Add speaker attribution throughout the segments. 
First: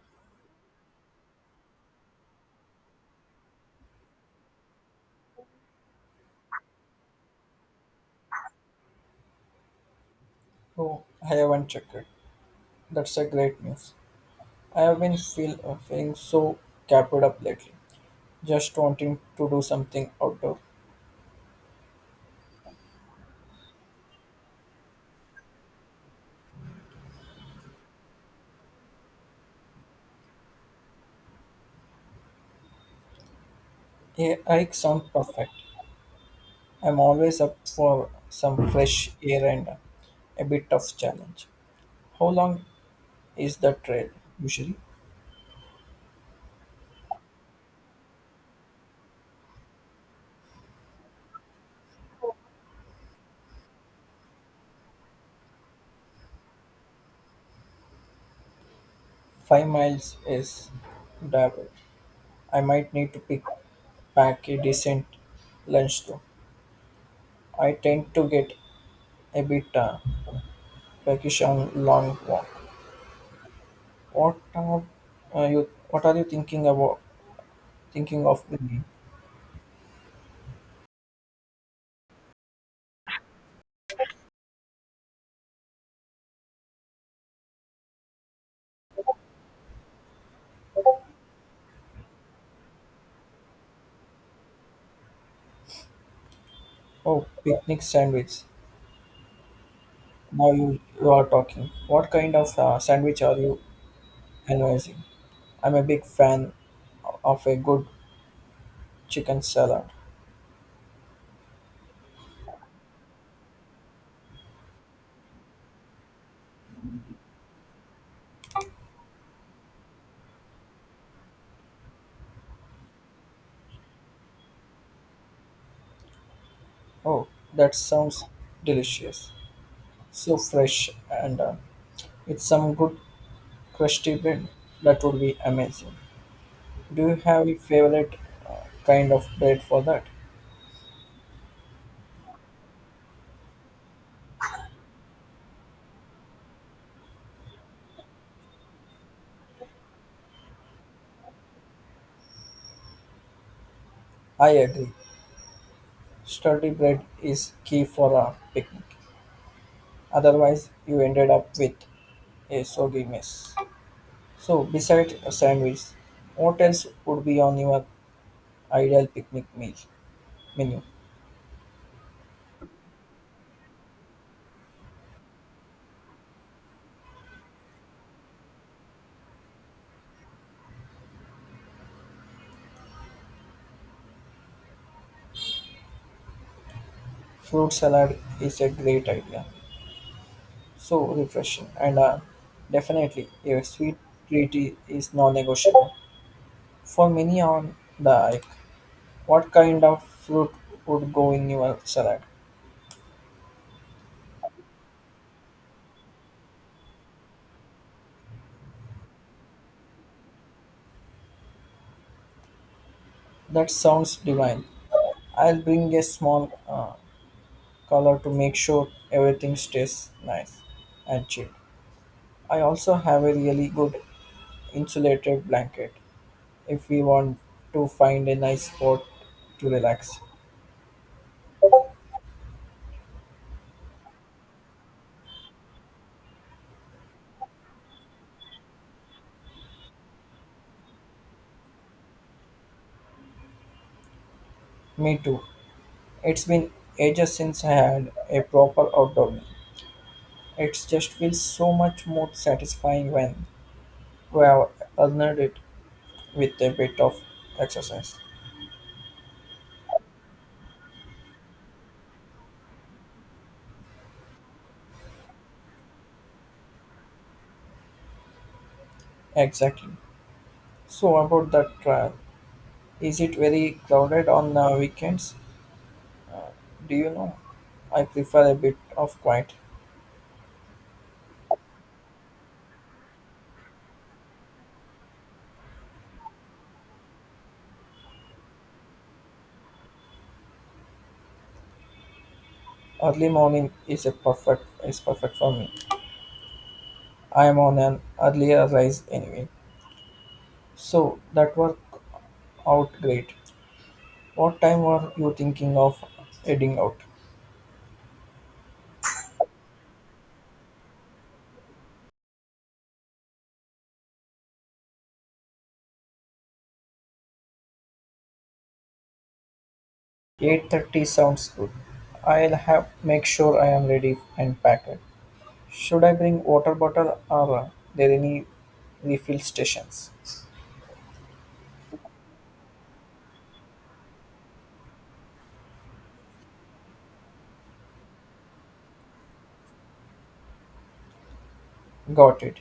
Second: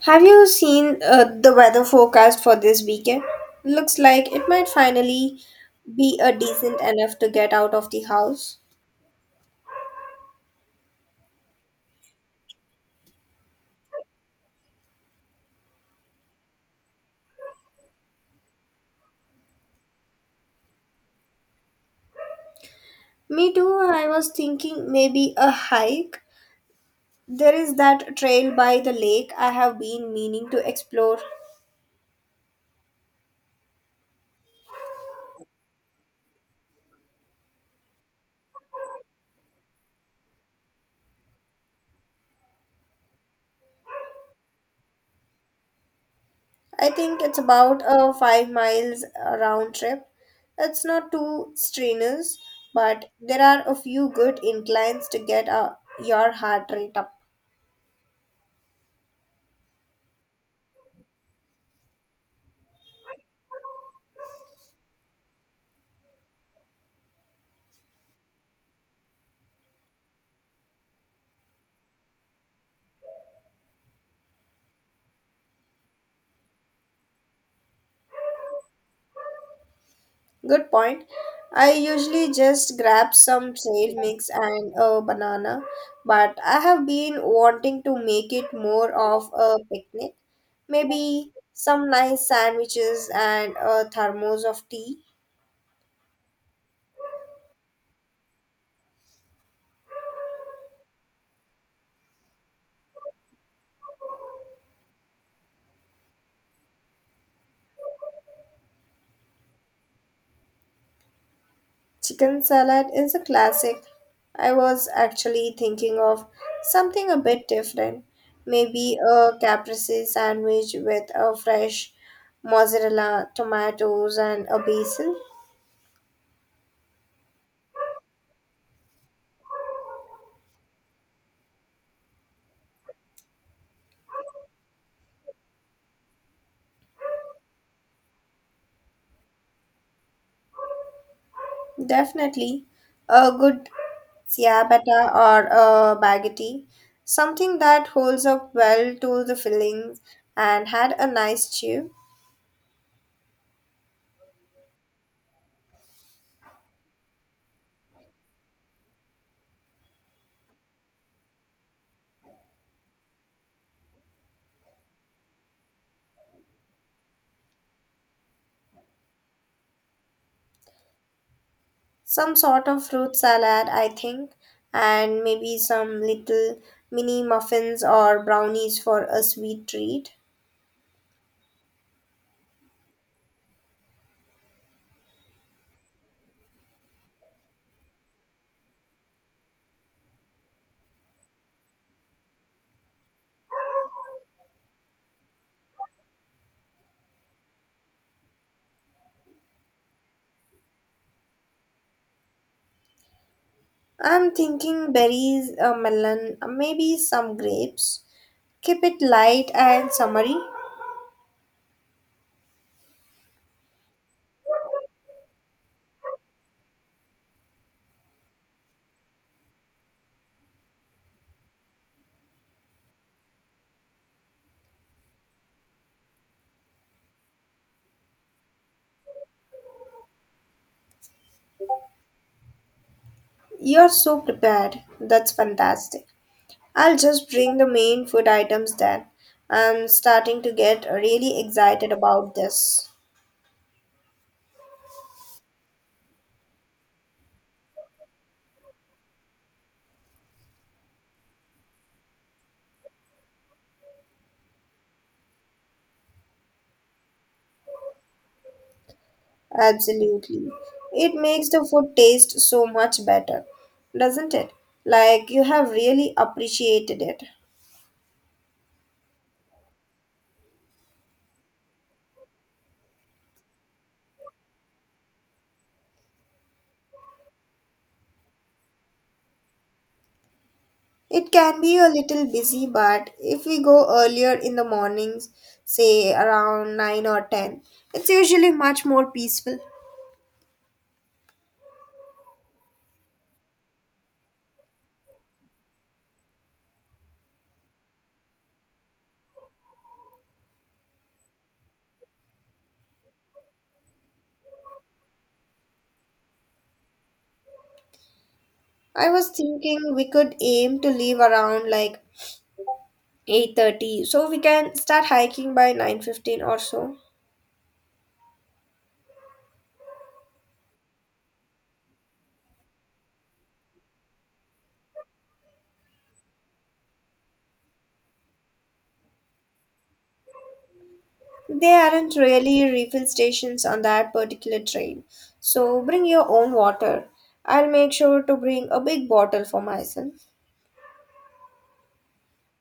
Speaker 1: Have you seen the weather forecast for this weekend? Looks like it might finally be a decent enough to get out of the house.
Speaker 2: Oh, I haven't checked it. That's a great news. I have been feeling so capped up lately, just wanting to do something outdoor.
Speaker 1: Me too, I was thinking maybe a hike. There is that trail by the lake I have been meaning to explore.
Speaker 2: A hike sounds perfect. I'm always up for some fresh air and a bit of challenge. How long is the trail usually?
Speaker 1: I think it's about a 5 miles round trip. It's not too strenuous, but there are a few good inclines to get your heart rate up.
Speaker 2: 5 miles is doable. I might need to pick pack a decent lunch though. I tend to get a bit peckish on long walk. What are What are you thinking about? Thinking of bringing?
Speaker 1: Good point. I usually just grab some trail mix and a banana, but I have been wanting to make it more of a picnic. Maybe some nice sandwiches and a thermos of tea.
Speaker 2: Oh, picnic sandwich. Now you are talking. What kind of sandwich are you analyzing? I'm a big fan of a good chicken salad.
Speaker 1: Chicken salad is a classic. I was actually thinking of something a bit different. Maybe a caprese sandwich with a fresh mozzarella, tomatoes, and a basil.
Speaker 2: Oh, that sounds delicious. So fresh and with some good crusty bread. That would be amazing. Do you have a favorite kind of bread for that?
Speaker 1: Definitely a good ciabatta or a baguette, something that holds up well to the fillings and had a nice chew.
Speaker 2: I agree. Sturdy bread is key for a picnic. Otherwise, you ended up with a soggy mess. So, besides a sandwich, what else would be on your ideal picnic meal menu?
Speaker 1: Some sort of fruit salad, I think, and maybe some little mini muffins or brownies for a sweet treat.
Speaker 2: Fruit salad is a great idea, so refreshing, and definitely a sweet treat is non-negotiable. For many on the hike, what kind of fruit would go in your salad?
Speaker 1: I'm thinking berries, a melon, maybe some grapes. Keep it light and summery.
Speaker 2: That sounds divine. I'll bring a small color to make sure everything stays nice and cheap. I also have a really good insulated blanket if we want to find a nice spot to relax.
Speaker 1: You're so prepared. That's fantastic. I'll just bring the main food items then. I'm starting to get really excited about this.
Speaker 2: Me too. It's been ages since I had a proper outdoor meal. It just feels so much more satisfying when we have earned it with a bit of exercise.
Speaker 1: Absolutely. It makes the food taste so much better, doesn't it? Like you have really appreciated it.
Speaker 2: Exactly. So about the trial, is it very crowded on the weekends? Do you know? I prefer a bit of quiet.
Speaker 1: It can be a little busy, but if we go earlier in the mornings, say around 9 or 10, it's usually much more peaceful.
Speaker 2: Early morning is a perfect is perfect for me. I'm on an earlier rise anyway, so that worked out great. What time were you thinking of heading out?
Speaker 1: I was thinking we could aim to leave around like 8:30, so we can start hiking by 9:15 or so.
Speaker 2: 8:30 sounds good. I'll have make sure I am ready and packed. Should I bring water bottle or are there any refill stations?
Speaker 1: There aren't really refill stations on that particular train, so bring your own water. I'll make sure to bring a big bottle for myself.
Speaker 2: Got it.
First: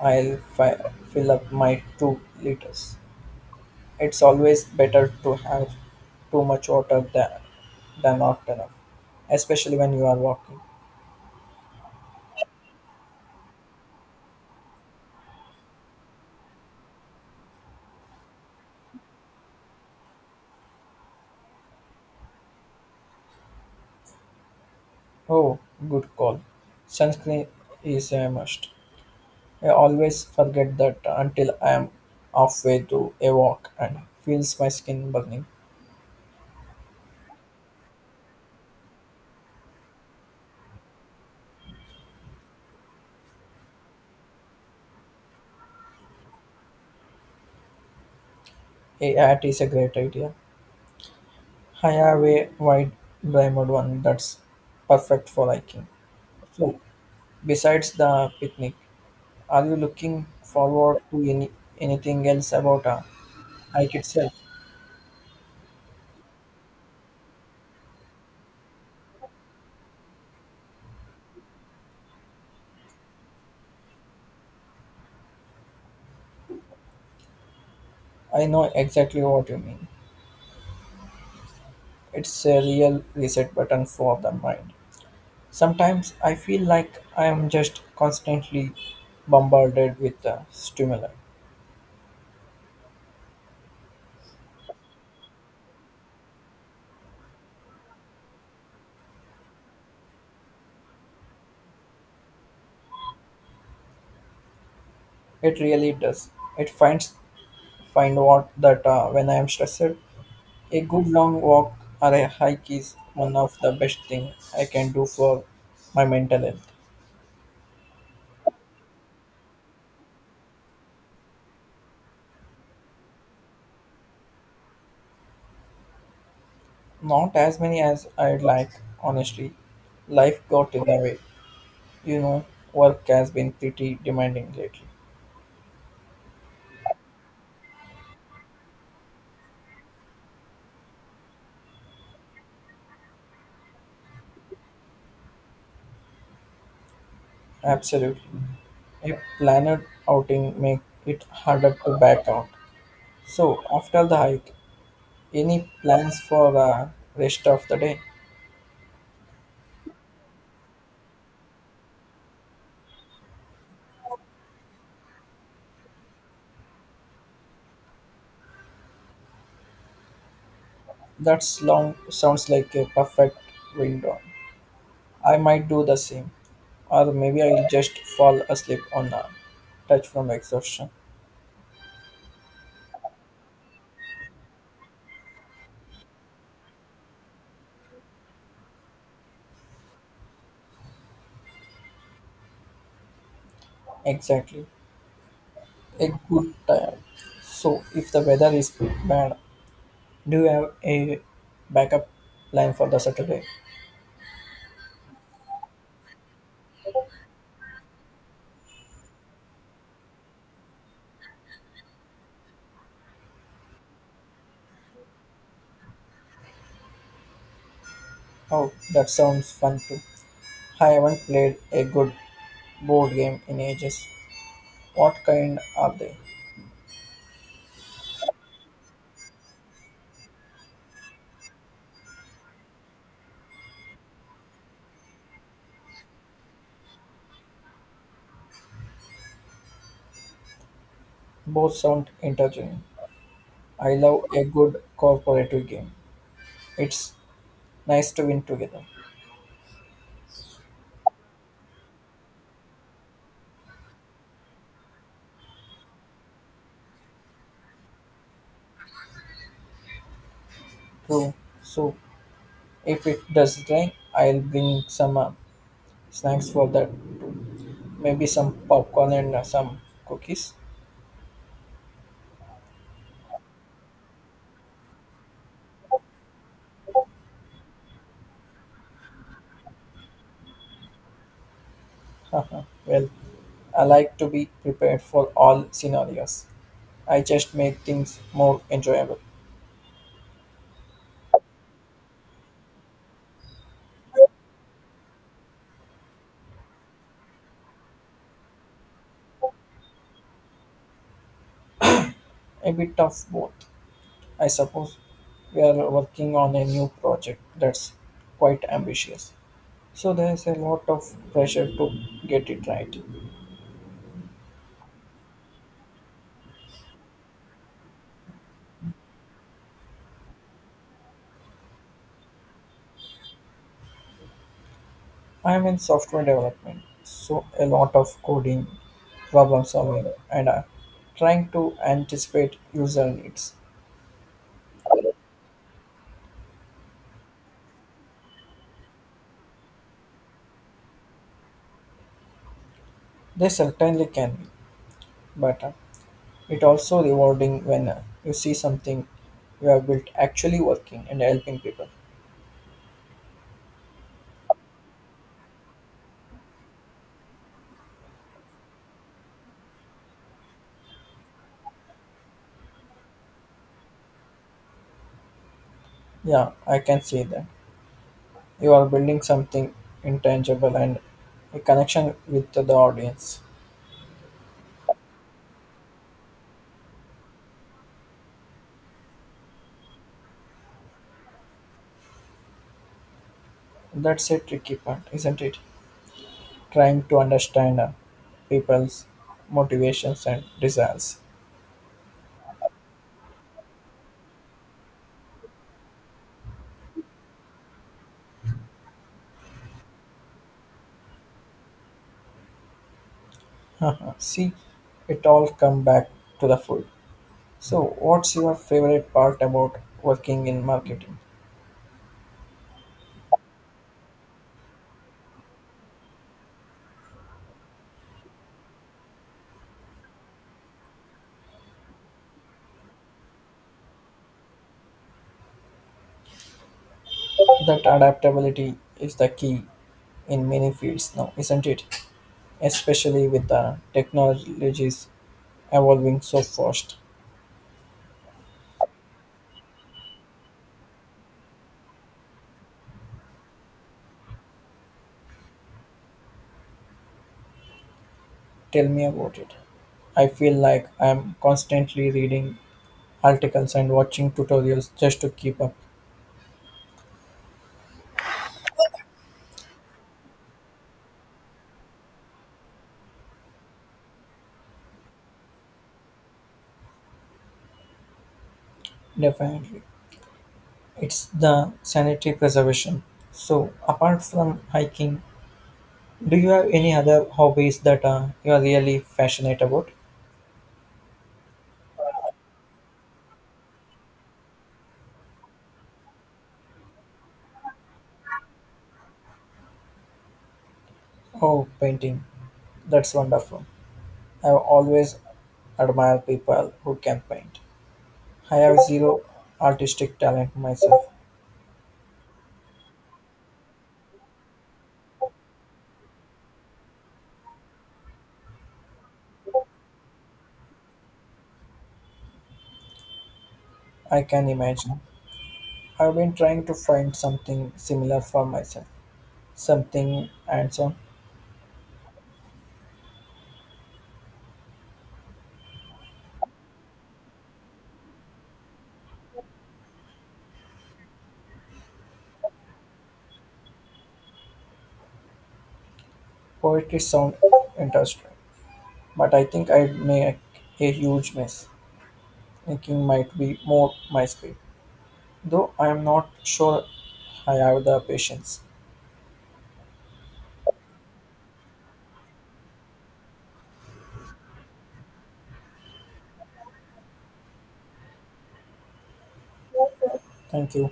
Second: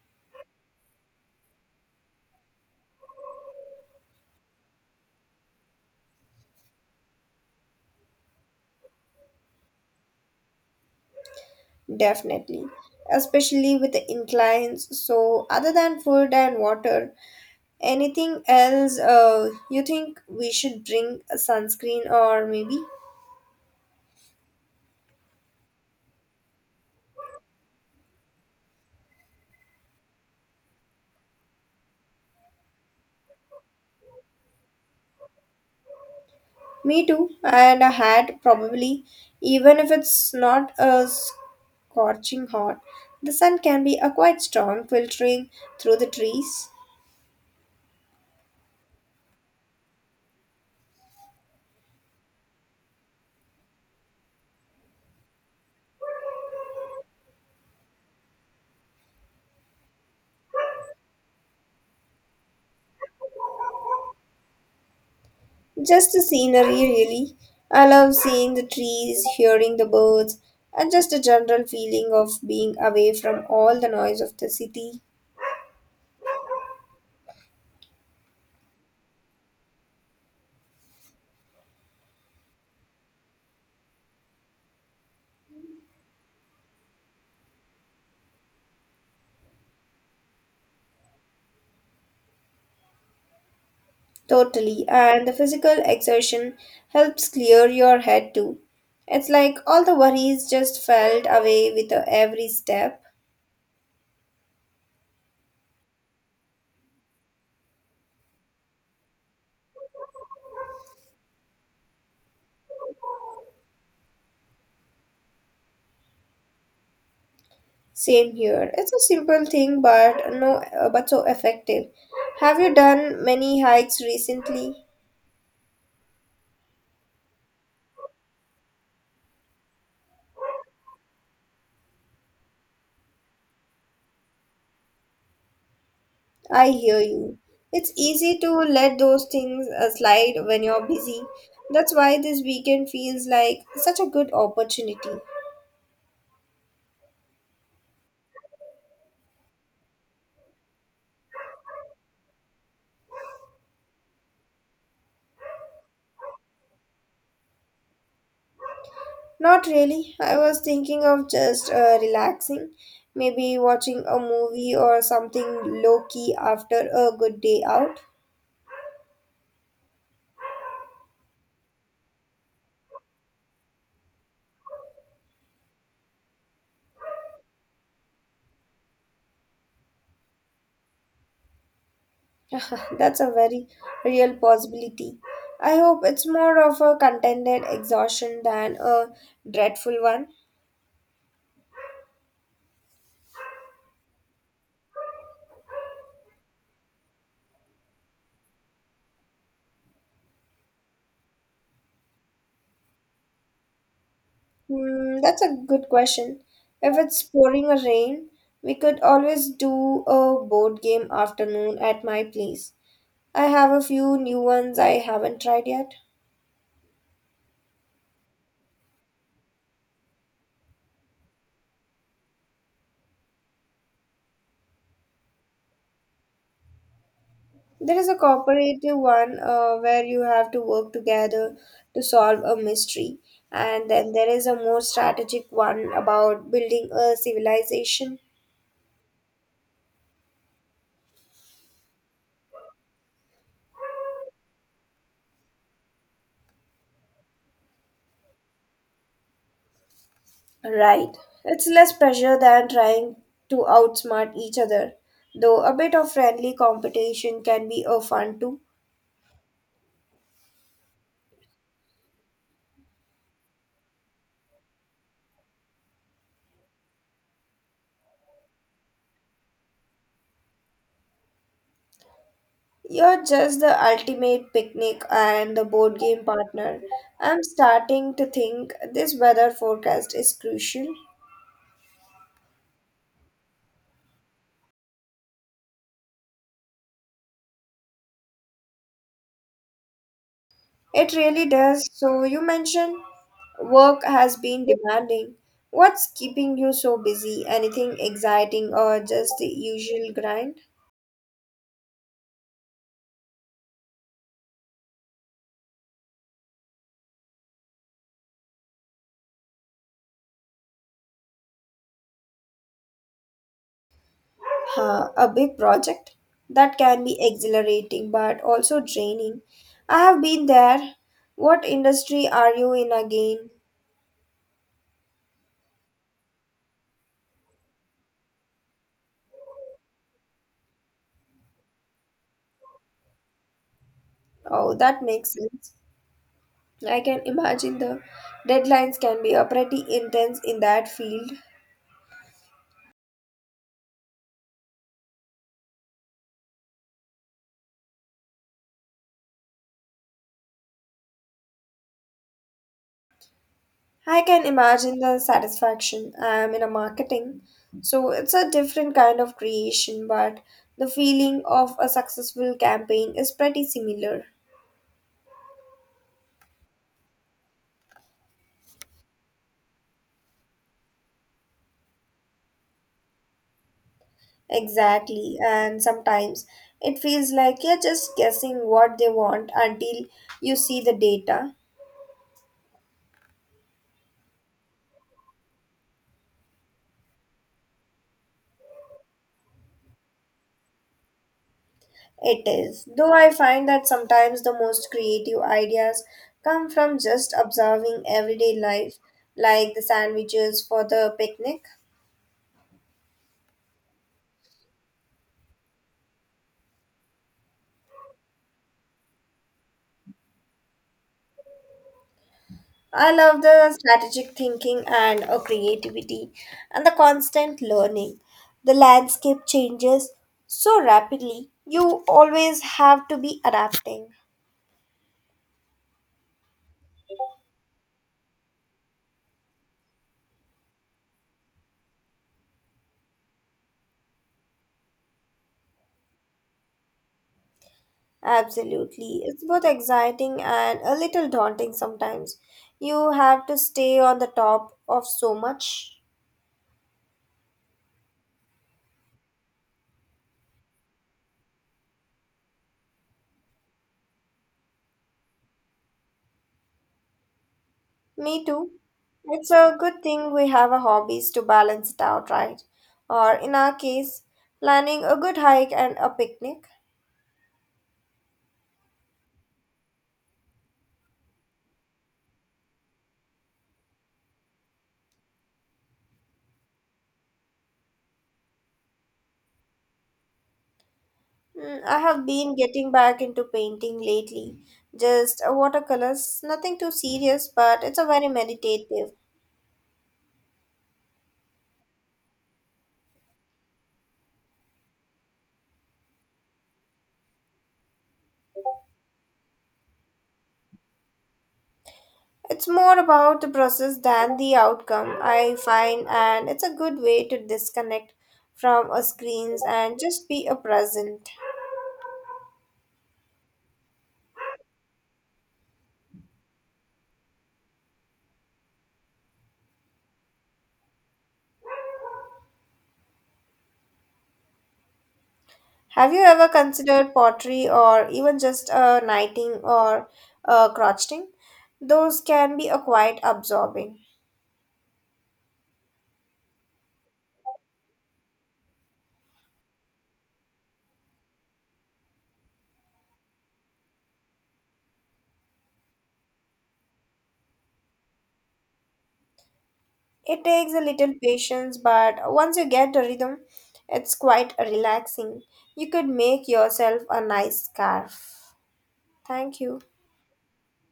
Speaker 2: I'll fi- fill up my 2 liters. It's always better to have too much water than not enough, especially when you are walking.
Speaker 1: Definitely, especially with the inclines. So other than food and water, anything else you think we should bring? A sunscreen, or maybe?
Speaker 2: Oh, good call. Sunscreen is a must. I always forget that until I am halfway through a walk and feels my skin burning.
Speaker 1: Me too, and a hat probably, even if it's not a scorching hot. The sun can be a quite strong filtering through the trees.
Speaker 2: A hat is a great idea. I have a wide brimmed one that's perfect for hiking. So, besides the picnic, are you looking forward to anything else about a hike itself?
Speaker 1: Just the scenery, really. I love seeing the trees, hearing the birds, and just a general feeling of being away from all the noise of the city.
Speaker 2: I know exactly what you mean. It's a real reset button for the mind. Sometimes I feel like I am just constantly bombarded with stimuli.
Speaker 1: Totally, and the physical exertion helps clear your head too. It's like all the worries just felt away with every step.
Speaker 2: It really does. It finds Find what that when I am stressed, a good long walk or a hike is one of the best thing I can do for my mental health.
Speaker 1: Same here. It's a simple thing, but no, but so effective. Have you done many hikes recently?
Speaker 2: Not as many as I'd like, honestly. Life got in the way. You know, work has been pretty demanding lately.
Speaker 1: I hear you. It's easy to let those things slide when you're busy. That's why this weekend feels like such a good opportunity.
Speaker 2: Absolutely. A planned outing make it harder to back out. So after the hike, any plans for the rest of the day?
Speaker 1: Not really. I was thinking of just relaxing, maybe watching a movie or something low key after a good day out.
Speaker 2: That's long sounds like a perfect window. I might do the same, or maybe I'll just fall asleep on a touch from exhaustion.
Speaker 1: That's a very real possibility. I hope it's more of a contended exhaustion than a dreadful one.
Speaker 2: Exactly, a good time. So if the weather is bad, do you have a backup plan for the Saturday?
Speaker 1: Hmm, that's a good question. If it's pouring a rain, we could always do a board game afternoon at my place. I have a few new ones I haven't tried yet.
Speaker 2: Oh, that sounds fun too. I haven't played a good board game in ages. What kind are they?
Speaker 1: There is a cooperative one where you have to work together to solve a mystery, and then there is a more strategic one about building a civilization.
Speaker 2: Both sound intriguing. I love a good cooperative game. It's nice to win together.
Speaker 1: Right. It's less pressure than trying to outsmart each other, though a bit of friendly competition can be a fun too.
Speaker 2: True. So if it does rain, I'll bring some snacks for that. Maybe some popcorn and some cookies.
Speaker 1: You're just the ultimate picnic and the board game partner. I'm starting to think this weather forecast is crucial.
Speaker 2: Well, I like to be prepared for all scenarios. I just make things more enjoyable.
Speaker 1: It really does. So, you mentioned work has been demanding. What's keeping you so busy? Anything exciting or just the usual grind?
Speaker 2: A bit of both, I suppose. We are working on a new project that's quite ambitious. So there's a lot of pressure to get it right.
Speaker 1: A big project that can be exhilarating but also draining. I have been there. What industry are you in again?
Speaker 2: I'm in software development, so a lot of coding, problem solving, and trying to anticipate user needs.
Speaker 1: Oh, that makes sense. I can imagine the deadlines can be a pretty intense in that field.
Speaker 2: They certainly can be, but it also rewarding when you see something you have built actually working and helping people.
Speaker 1: I can imagine the satisfaction. I am in a marketing, so it's a different kind of creation, but the feeling of a successful campaign is pretty similar.
Speaker 2: Yeah, I can see that. You are building something intangible and a connection with the audience.
Speaker 1: Exactly, and sometimes it feels like you're just guessing what they want until you see the data.
Speaker 2: That's a tricky part, isn't it? Trying to understand people's motivations and desires.
Speaker 1: It is. Though I find that sometimes the most creative ideas come from just observing everyday life, like the sandwiches for the picnic.
Speaker 2: See, it all come back to the food. So, what's your favorite part about working in marketing?
Speaker 1: I love the strategic thinking and creativity and the constant learning. The landscape changes so rapidly, you always have to be adapting.
Speaker 2: That adaptability is the key in many fields now, isn't it? Especially with the technologies evolving so fast.
Speaker 1: Absolutely. It's both exciting and a little daunting sometimes. You have to stay on the top of so much.
Speaker 2: Tell me about it. I feel like I'm constantly reading articles and watching tutorials just to keep up.
Speaker 1: Me too. It's a good thing we have a hobbies to balance it out, right? Or in our case, planning a good hike and a picnic.
Speaker 2: Definitely. It's the sanitary preservation. So, apart from hiking, do you have any other hobbies that you are really passionate about?
Speaker 1: Mm, I have been getting back into painting lately. Just watercolors, nothing too serious, but it's a very meditative.
Speaker 2: Oh, painting. That's wonderful. I've always admired people who can paint. I have zero artistic talent myself.
Speaker 1: It's more about the process than the outcome, I find, and it's a good way to disconnect from our screens and just be a present.
Speaker 2: I can imagine. I've been trying to find something similar for myself. Something handsome.
Speaker 1: Have you ever considered pottery or even just a knighting or a crocheting? Those can be a quite absorbing.
Speaker 2: Poetry sound interesting, but I think I'd make a huge mess. Thinking might be more my speed, though I am not sure I have the patience.
Speaker 1: It takes a little patience, but once you get the rhythm, it's quite relaxing. You could make yourself a nice scarf. Thank you.
Speaker 2: Thank you.